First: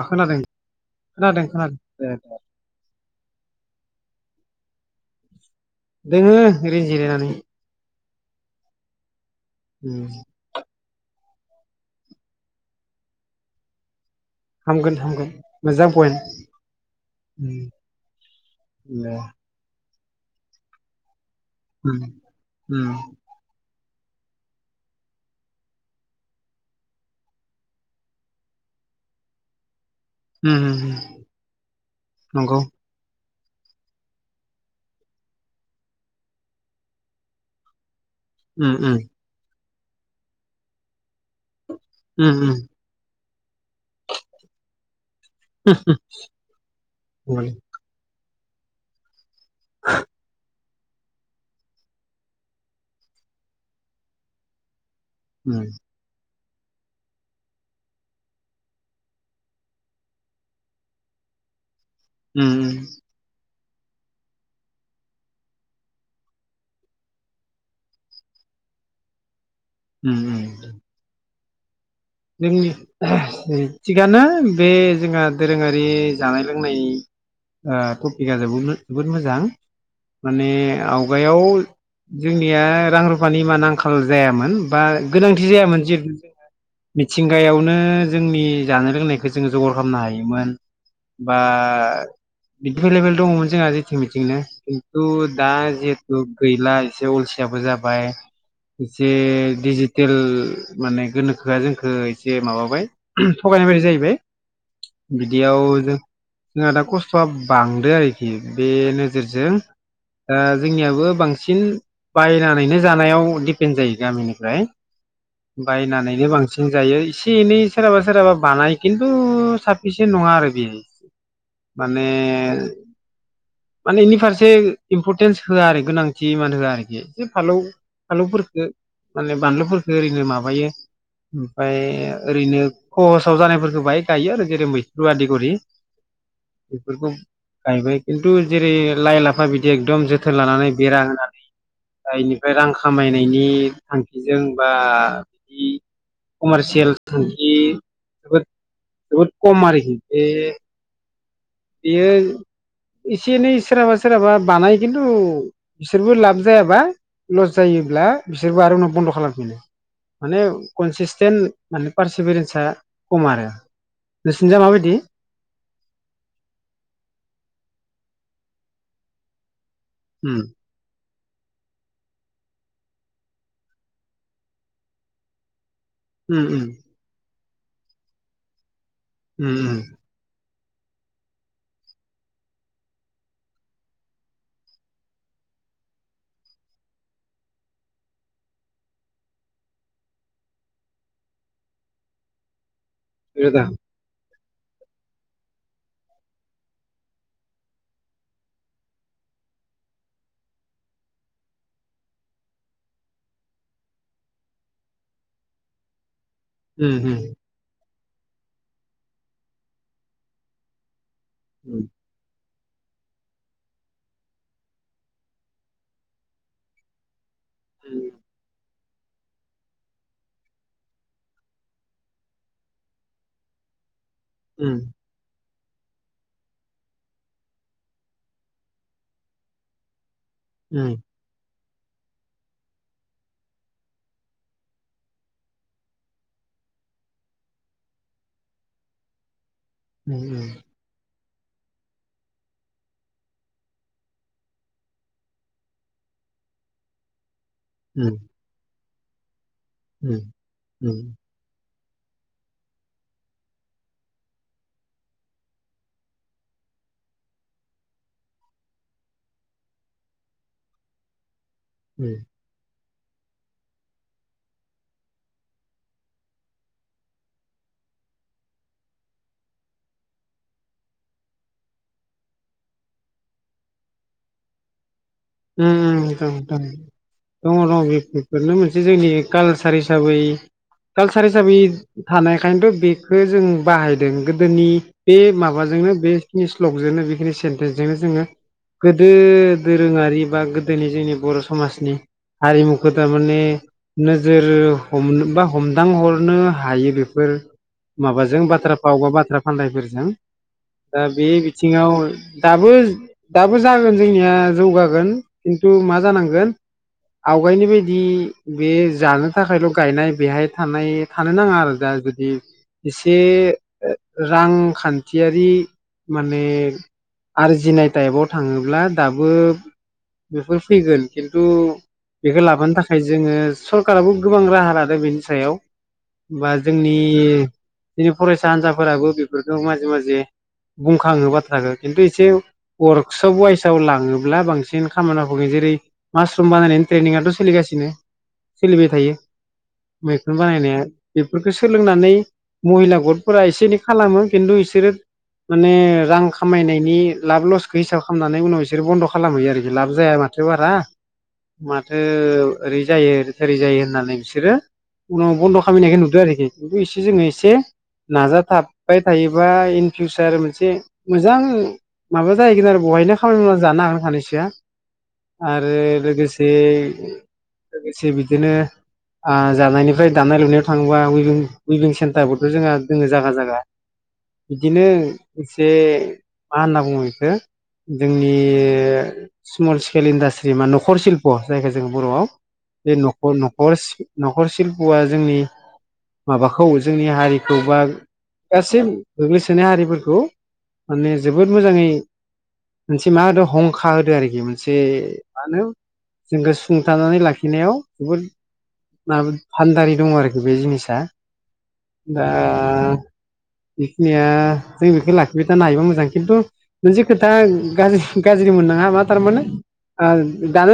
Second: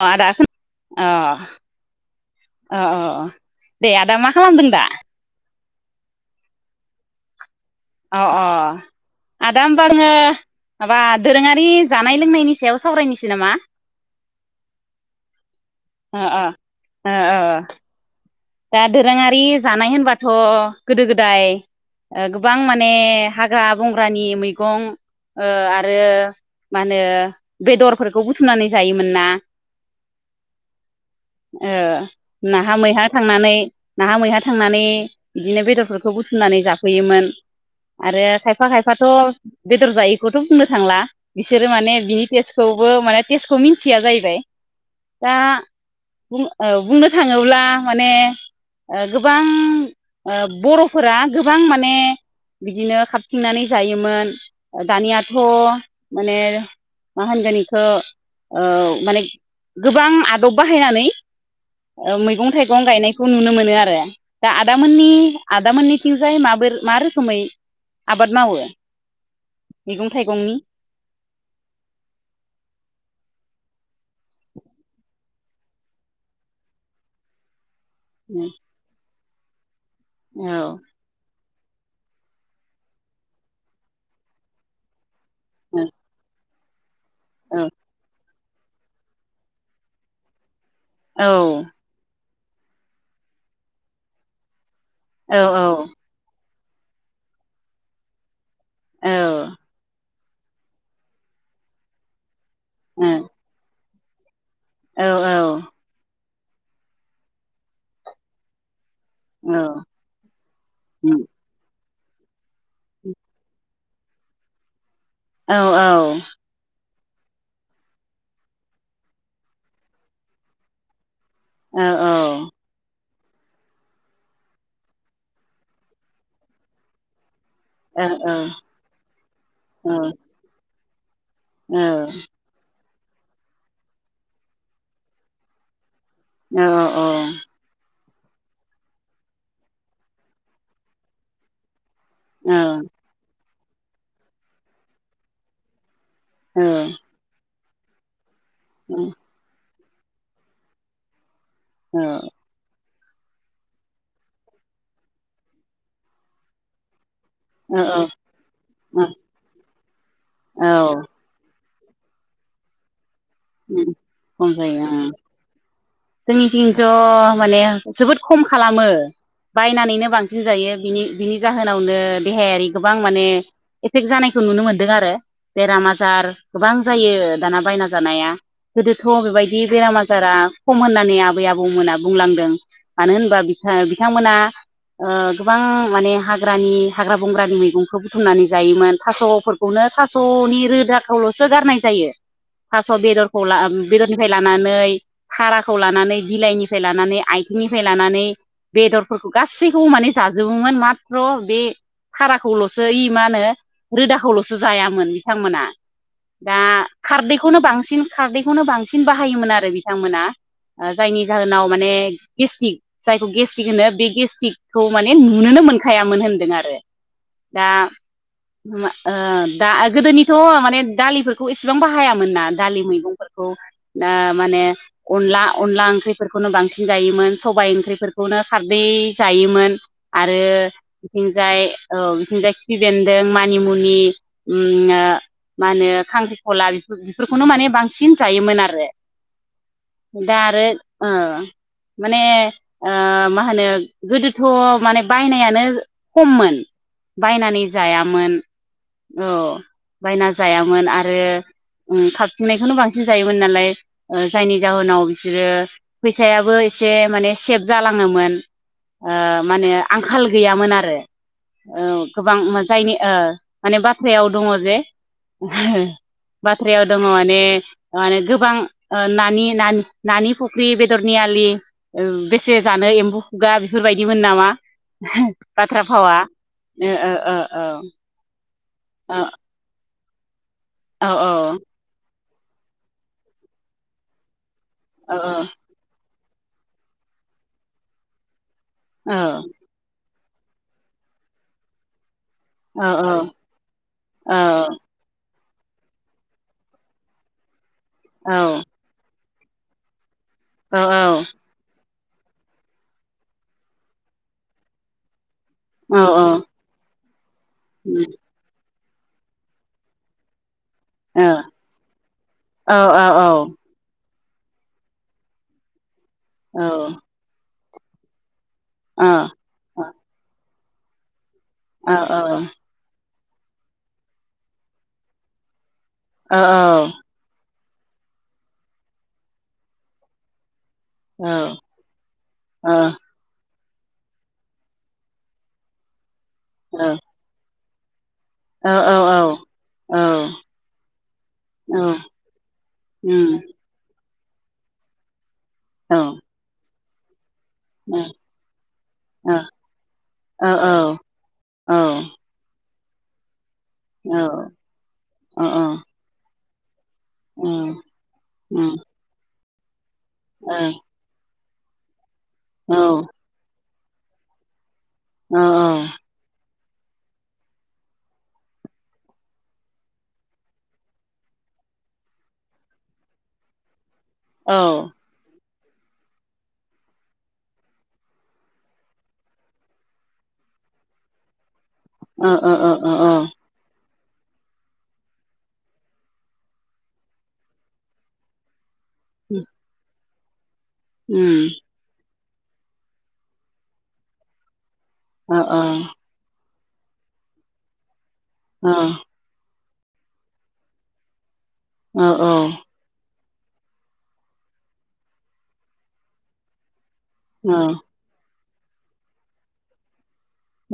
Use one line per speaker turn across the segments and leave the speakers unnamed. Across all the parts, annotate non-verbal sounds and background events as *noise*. अ आदा
खोनादों
अ
खोनादों खोनादों ए
अ अ दे आदा मा खालामदों दा
दोङो ओरैनो जिरायनानै
अ अ आदा
उम
होमबाङो माबा दोरोङारि जानाय लोंनायनि सायाव सावरायनोसै नामा
हामगोन हामगोन मोजां पइन्ट
ओ आ ओ ओ ओ
उम
दा
ए
दोरोङारि जा नाय होनबाथ' गोदो गोद थाय
उम
ओ गोबां
उम
माने हाग्रा बंग्रानि मैगं आरो मा होनो बेदरफोरखौ बुथुमनानै जायोमोन ना
उम उम उम
ओ
नंगौ
नाहा मैहा थांनानै नाहा मैहा थांनानै बिदिनो बेदरफोरखौ बुथुमनानै जाफैयोमोन आरो खायफा
उम उम
खायफाथ' बेदर जायैखौथ' बुंनो थांला बिसोरो माने बि
उम उम
टेसखौबो माने टेसखौ मिन मिथिया जाहैबाय दा औ बुंनो थाङोब्ला माने ओ गोबां ओ बर'फोरा गोबां माने बिदिनो खारथिंनानै जायोमोन दानियाथ'
उम
माने मा होनगोन इखौ माने गोबां आदब बाहायनानै ओ मैगं
उम
थाइगं बिफां
उम
गायनायखौ नुनो मोनो ओ आरो दा आदानि आदामोननिथिंजाय मोबोर मा रोखोमै आबाद मावो मैगं थाइगंनि
उम जोंनि थिगानो बे जोंहा दोरोङारि जानाय लोंनाय ओ टपिका जोबोमोन *inaudible* बि मोजां
औ
माने आवगायाव जोंनिया रां रुफानि माने आंखाल जायामोन बा गोनांथि जायामोन जे *inaudible*
औ
मिथिंगायावनो जोंनि बे जानाय लोंनायखौ जोङो जगार खालामनो हायोमोन
औ
बा बिदि एभेलेबेल दङमोन जोंहा जेथिं बिथिंनो थु
औ
दा जेहेथु गैला एसे अलसियाबो जाबाय जे *inaudible* गेल माने गोनो- होआ जोंखो जे माबाबाय थगायनाय बायदि जायो बे
औ
बिदियाव जो- जोंहा दा खस्थ'आ बांदो आरोखि बेनो जेरजों ओ जोंनियाबो बांसिन बायोना नो जानायाव दिपेन्ड जायो गामिनिफ्राय हाय
औ औ
जों जायो एसे एनै सोराबा सोरहाबा बानाय खिन्थु साफिसिन्ट नङा आरो बियो माने माने इनि फारसे इम्परटेन्स होआ आरो गोनांथि इमान होआ आरोखि फालौ फालौफोरखो माने बानलुफोरखो ओरैनो माबायो। ओमफ्राय ओरैनो खहसाव जानायफोरखौ बाहाय गायो आरो जेरै मैथ्रु आदि गरि बेफोरखौ गायबाय खिन्थु जेरै लाइ, लाफा बिदि एखदम जोथोन लानानै बेरा होनानै दा इनिफ्राय रां खामायनायनि थांखिजों बा बिदि
औ
कमारसियेल *unintelligible* जोबोद जोबोद खम आरो खि ए बियो एसे एनै सोरहाबा सोरहाबा बानाय खिन्थु बिसोरबो लाब जायाबा लस जायोब्ला बिसोरबो आरो उनाव बन्द' खालामफिनो। माने
औ
कनसिसटेन माने पारसि बिरिनसा खम आरो नोंसिनिजा मा बायदि?
जोंनि जिं ज' माने जोबोद खम खालामो बायनानैनो बांसिन
उम
जायो बिनि बिनि जाहोनावनो देहायारि गोबां माने एफेक्ट जानायखौ नुनो मोनदों आरो बेराम आजार
उम उम
गोबां जायो दाना बायना जानाया गोदोथ'
उम
बेबायदि
उम
बेराम आजारा खम होननानै आबै आबौमोना बुंलांदों मानो होनबा बिथां बिथांमोना ओ गोबां माने हाग्रानि हाग्रा बंग्रानि मैगंखौ बुथुमनानै जायोमोन थास'फोरखौनो थास'नि रोदाखौल'सो गारनाय जायो थास' बेदरखौ ला
रोदा
बेदरनि बेनिफाय लानानै हाराखौ लानानै बिलाइनिफ्राय लानानै आइथिंनिफ्राय लानानै बेदरफोरखौ गासैखौबो माने जाजोबोमोन माथ्र' बे हाराखौल'सो ओइ मा होनो रोदाखौल'सो जायामोन बिथांमोना दा
उम उम
खारदैखौनो बांसिन खारदैखौनो बांसिन बाहायोमोन आरो बिथांमोना ओ जायनि जाहोनाव
उम
माने गेस्टिक जायखौ गेस्टक होनो बे गेस्टिकखौ माने नुनोनो मोनखायामोन होनदों आरो दा ओ दा गोदोनिथ' माने दालिफोरखौ एसेबां बाहायामोन ना दालि मैगंफोरखौ दा माने
उम
अनला अनला ओंख्रिफोरखौनो बांसिन जायोमोन सबाय ओंख्रिफोरखौनो खारदै जायोमोन आरो
उम उम
बिथिंजाय औ बिथिंजाय खिफि बेन्दों मानिमुनि उम ओ मा होनो खांख्रिखला बेफो बेफोरखौनो माने बांसिन जायोमोन आरो
उम
दा आरो ओ माने ओ मा होनो गोदोथ' माने बायनायानो खममोन बायनानै जायामोन औ बायना जायामोन
उम
आरो उम खाबथिंनायखौनो बांसिन जायोमोन नालाय ओ जायनि जाहोनाव बिसोरो फैसायाबो एसे माने सेफ जालाङोमोन ओ माने आंखाल गैयामोन आरो औ
उम
गोबां मा जायनि ओ माने बाथ्रायाव दङ जे बाथ्रायाव दङ माने माने गोबां ओ नानि नानि नानि फुख्रि बेदरनि आलि ओ बेसे जानो एम्बौ खुगा बेफोरबायदिमोन नामा बाथ्रा
उम
भावा
उम
ओ ओ
नोंथां *unintelligible* जोंनि
औ
कालसार हिसाबै
औ
कालसार हिसाबै थानाय खायनोथ' बेखौ जों बाहायदों गोदोनि बे
औ औ
माबाजोंनो बे फेस्लकजोंनो बेखिनि सेन्टेन्सजोंनो जोङो गोदो दोरोङारि बा गोदोनि जोंनि बर' समाजनि
औ
हारिमुखौ
औ
थारमाने नोजोर
औ
हमनो बा हमदांहरनो हायो बेफोर
औ
माबाजों बाथ्रा फाव बा बाथ्रा फान्दायफोरजों दा बे बिथिङाव दाबो दाबो जागोन जोंनिया जौगागोन खिन्थु मा जानांगोन आवगायनि बादि बे जानो थाखायल' गायनाय बेहाय थानाय थानो नाङा आरो दा जुदि
औ
एसे ओ रांखान्थियारि माने आरो जिनाय टाइबर थाङोब्ला दाबो बेफोर फैगोन खिन्थु बेखौ लाबोनो थाखाय जोङो सरकाराबो गोबां राहा लादो बेनि सायाव होनबा जोंनि दिनो फरायसा हान्जाफोराबो बेफोरखौ माजे माजे बुंखाङो बाथ्राखो खिन्थु एसे वार्कशप वाइस जाव लाङोब्ला बांसिन बिदिनो खामानि *unintelligible* जेरै मास्रुम बानायनायनि ट्रेनिंयाथ सोलिगासिनो दिनो सोलिबाय थायो मैखुन बानायनाया बेफोरखौ सोलोंनानै महिला गथफोरा एसे एनै खालामो खिनथु इसोरो माने रां खामायनाय बि लाब लसखो हिसाब खामनानै उनाव इसोर बन्द
औ
खालामहैयो आरो जाया माथो बारा माथो ओरै जायो सारि जायो होननानै बिसोरो उनाव बन्द खालामामनायखौ नुदो आरोखि खिन्थु एसे जोङो एसे नाजाथाबाय थायो बा इन फिउचार मोनसे मोजां माबा जाहैगोन आरो बहायनो खामानि मावनानै जानो गो सानैसो आरो लोगोसे बे लोगोसे बिदिनो आ जानायनिफ्राय दानाय लुनायाव थाङोबा उइभिं उइभिं सेन्टारबोथ' जोंहा दोङो जागा जागा। बिदिनो एसे मा होनना बुङो बेखौ जोंनि स्मल स्केल इन्डास्ट्रि मा न'खर सिल्प जायखौ जोङो बर'आव बे नखर नखर न'खर सिल्पुआ जोंनि माबाखौ जोंनि हारिखौ बा गासै गोग्लैसोनाय हारिफोरखौ माने जोबोद मोजाङै मोनसे मा होदों हंखा होदो आरोखि *unintelligible* से मा होनो जों फुंथानानै लाखिनायाव जोबोद माबोर फान्दारि दङ आरोखि बे जिनिसा दा बेखिनिया जों बेखौ लाखिबाय थानो हायोबा मोजां खिन्थु मोनसे खोथा गाज्रि गाज्रि मोननाङा माथ थार माने ओ‌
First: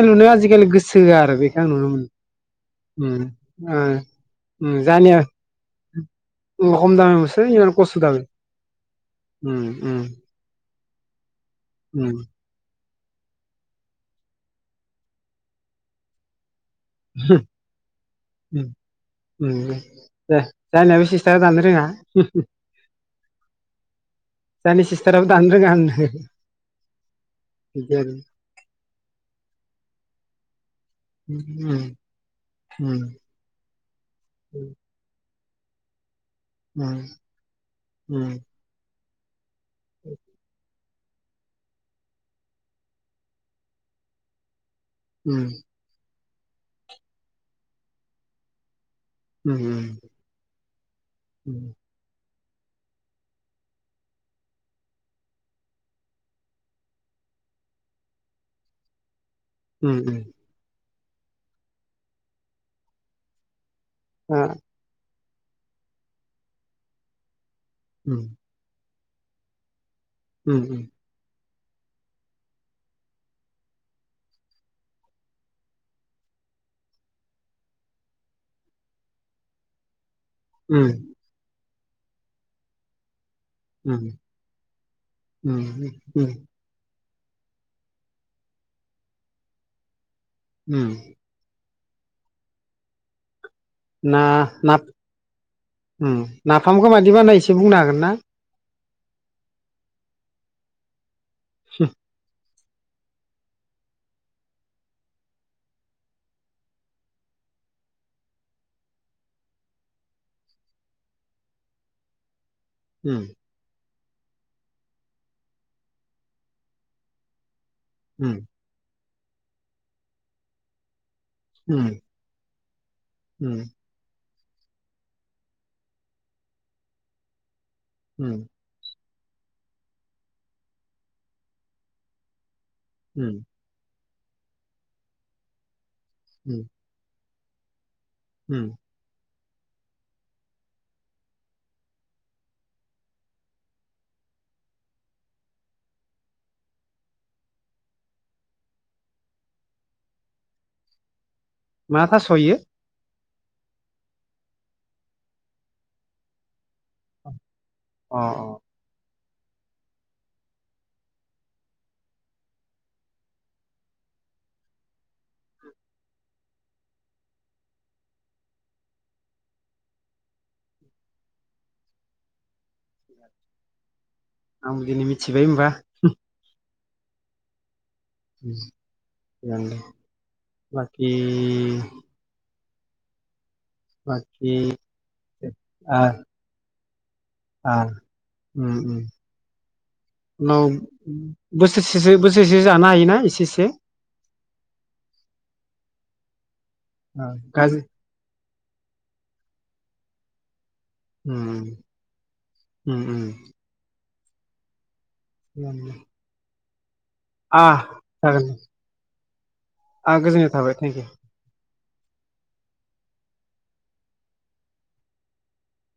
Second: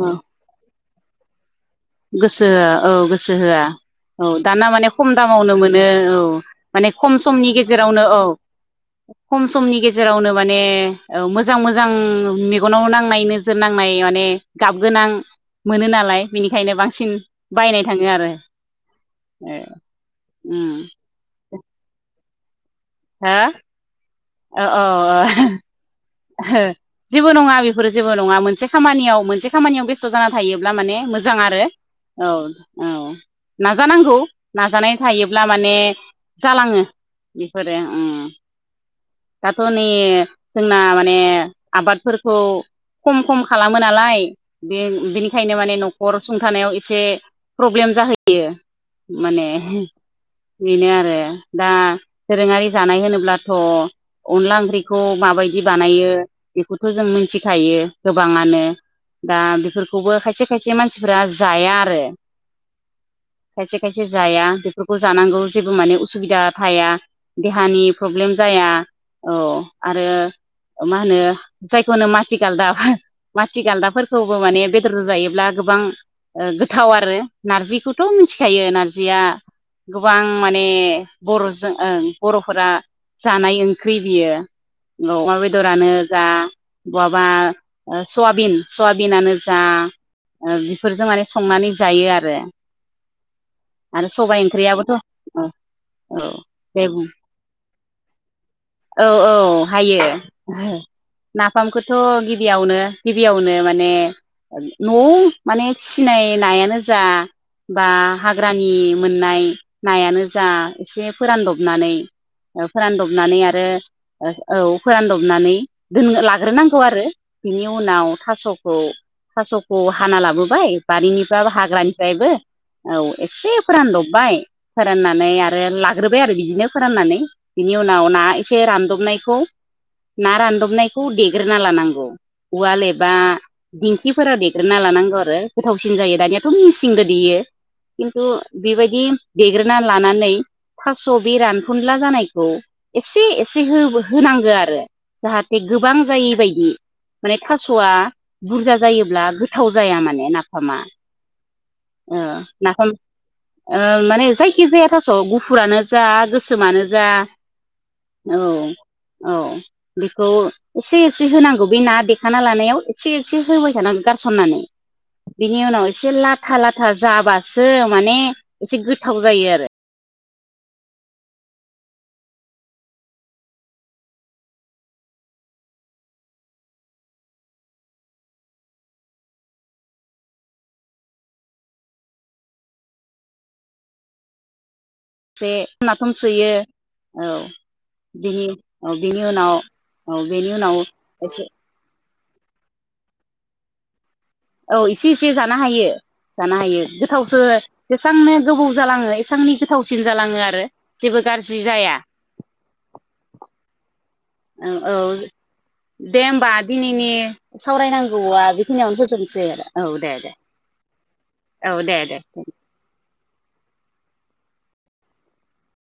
औ औ
लुनाय आजिखालि सो आरो बे
गोसो होआ औ गोसो होआ
ओ
औ दाना
उम
माने खम
जानिया
दामावनो मोनो ने औ औ माने खम
दामावसो
समनि
इमान खस्थ'
गेजेरावनो औ
दाबाय
खम
उम
समनि
उम
गेजेरावनो माने औ मोज मोजां मोजां
उम
मेगनाव ना नाय नोजोर नांनाय माने गाब गोनां मोनो नालाय बिनि
उम
ओ
ओम जा
उम
जानायाबो सिस्टाराव दानो रोङा *unintelligible*
हा
जानि सिस्टाराबो दानो रोङा होनदो
ओहो जेबो नङा बेफोरो जेबो नङा मोनसे खामानियाव मोनसे खामानियाव बेस्थ' जाना थायो माने मोजां
उम
आरो
उम
औ औ
उम
नाजानां खौ नाजानाय था ब्ला माने जालाङो बेफोरो ओ
उम
*unintelligible* ना माने आबादफोरखौ खम खम खालामो नालाय बे
उम
बिनिखायनो माने न'खर सुंथानायाव एसे प्रब्लेम जाहैयो माने
उम
बेनो आरो दा दोरोङारि जानाय होनोब्लाथ' अनला ओंख्रिखौ माबायदि बिदि बानायो बेखौथ' जों मिथिखायो गोबाङानो दा
उम
बेफोरखौबो खायसे खायसे मान फोरा जाया आरो खायसे खायसे जाया बेफोरखौ जानांगौ जेबो माने उसुबिदा थाया देहानि प्रब्लेम जाया औ आरो अ मा होनो जायखौ होनो माथि गालदा माथि गालदाफोरखौबो माने बेदरजो जायोब्ला गोबां गोथाव आरो नार्जिखौथ' मिथिखायो नार्जिया गोबां माने
उम उम
बर'जों ओं बर'फोरा जानाय ओंख्रि
उम
बियो अमा
उम
बेदरानो जा
उम
बआबा ओ सआबिन सयाबिनानो जा ओ
उम
बिफोरजों माने संनानै जायो आरो आरो
ना
सबाइ
ना
ओंख्रियाबोथ' औ
उम
औ दे
नाफामखौ
बुं
माबादि बानोनाय एसे बुंनो हागोन ना?
औ औ हायो नाफामखौथ' गि गिबियावनो गिबियावनो माने न' माने फिसिनाय नायानो जा बा हाग्रानि मोननाय नायानो जा एसे फोरानदबनानै ओ
उम
फोरानदबनानै आरो ओहो औ फोरानदबनानै दोन लाग्रोनांगौ आरो बिनि उनाव
उम
थास'खौ थास'खौ हाना लाबोबाय बारिनि बाबो
उम
हाग्रानिफ्रायबो औ एसे
उम
फोरानदबबाय फोराननानै आरो लाग्रोबाय आरो बिदिनो फोराननानै बिनि उनाव ना
उम
एसे रानदबनाय बेखौ ना रानदबनायखौ देग्रोना लानांगौ उवाल एबा
उम
दिं खिफोराव देग्रोना लानांगौ आरो गोथाव सिन जायो दानियाथ'
उम
मिसिंदो देयो। खिन्थु
उम
बेबायदि देग्रोना लानानै फास' बे रानफुनला जानायखौ एसे एसे होबो होनांगो आरो जाहाथे गोबां जायै बायदि माने थास'आ बुरजा जायोब्ला गोथाव जाया माने नाफामा।
मा
ओ
थास' इयो?
नाफाम ओ माने जायखिजाया थास' गुफुरानो जा गोसोमानो जा
अ
औ औ बिखौ इसे इसे होनांगौ बि ना देखाना लानायाव एसे एसे होबाय थानानै गारसननानै बिनि उनाव एसे लाथा लाथा जाबासो माने एसे गोथाव जायो आरो।
आं दिनै मिथिबाय होनबा *unintelligible* बाखि बाखि
जे
आ
नाफाम सोयो औ
आ
बिनि
उम
औ
उम
बिनि उनाव औ बिनि उनाव एसे
बोसोरसे बोसोरसे जानो हायोना एसे एसे
औ इसे इसे जानो हायो जानो हायो
ओ
गोथावसो
गाज्रि
जेसांनो गोबाव जालाङो एसांनि गोथावसिन जालाङो आरो जेबो
उम
गाज्रि जाया
उ-उम
ओ औ दे ओमबा दिनैनि
आ
सावरायनांगौआ
जागोन दे
बिखिनियावनो फोजोबन्स जेरा
आ गोजोननाय थाबाय थेंक इउ
औ दे दे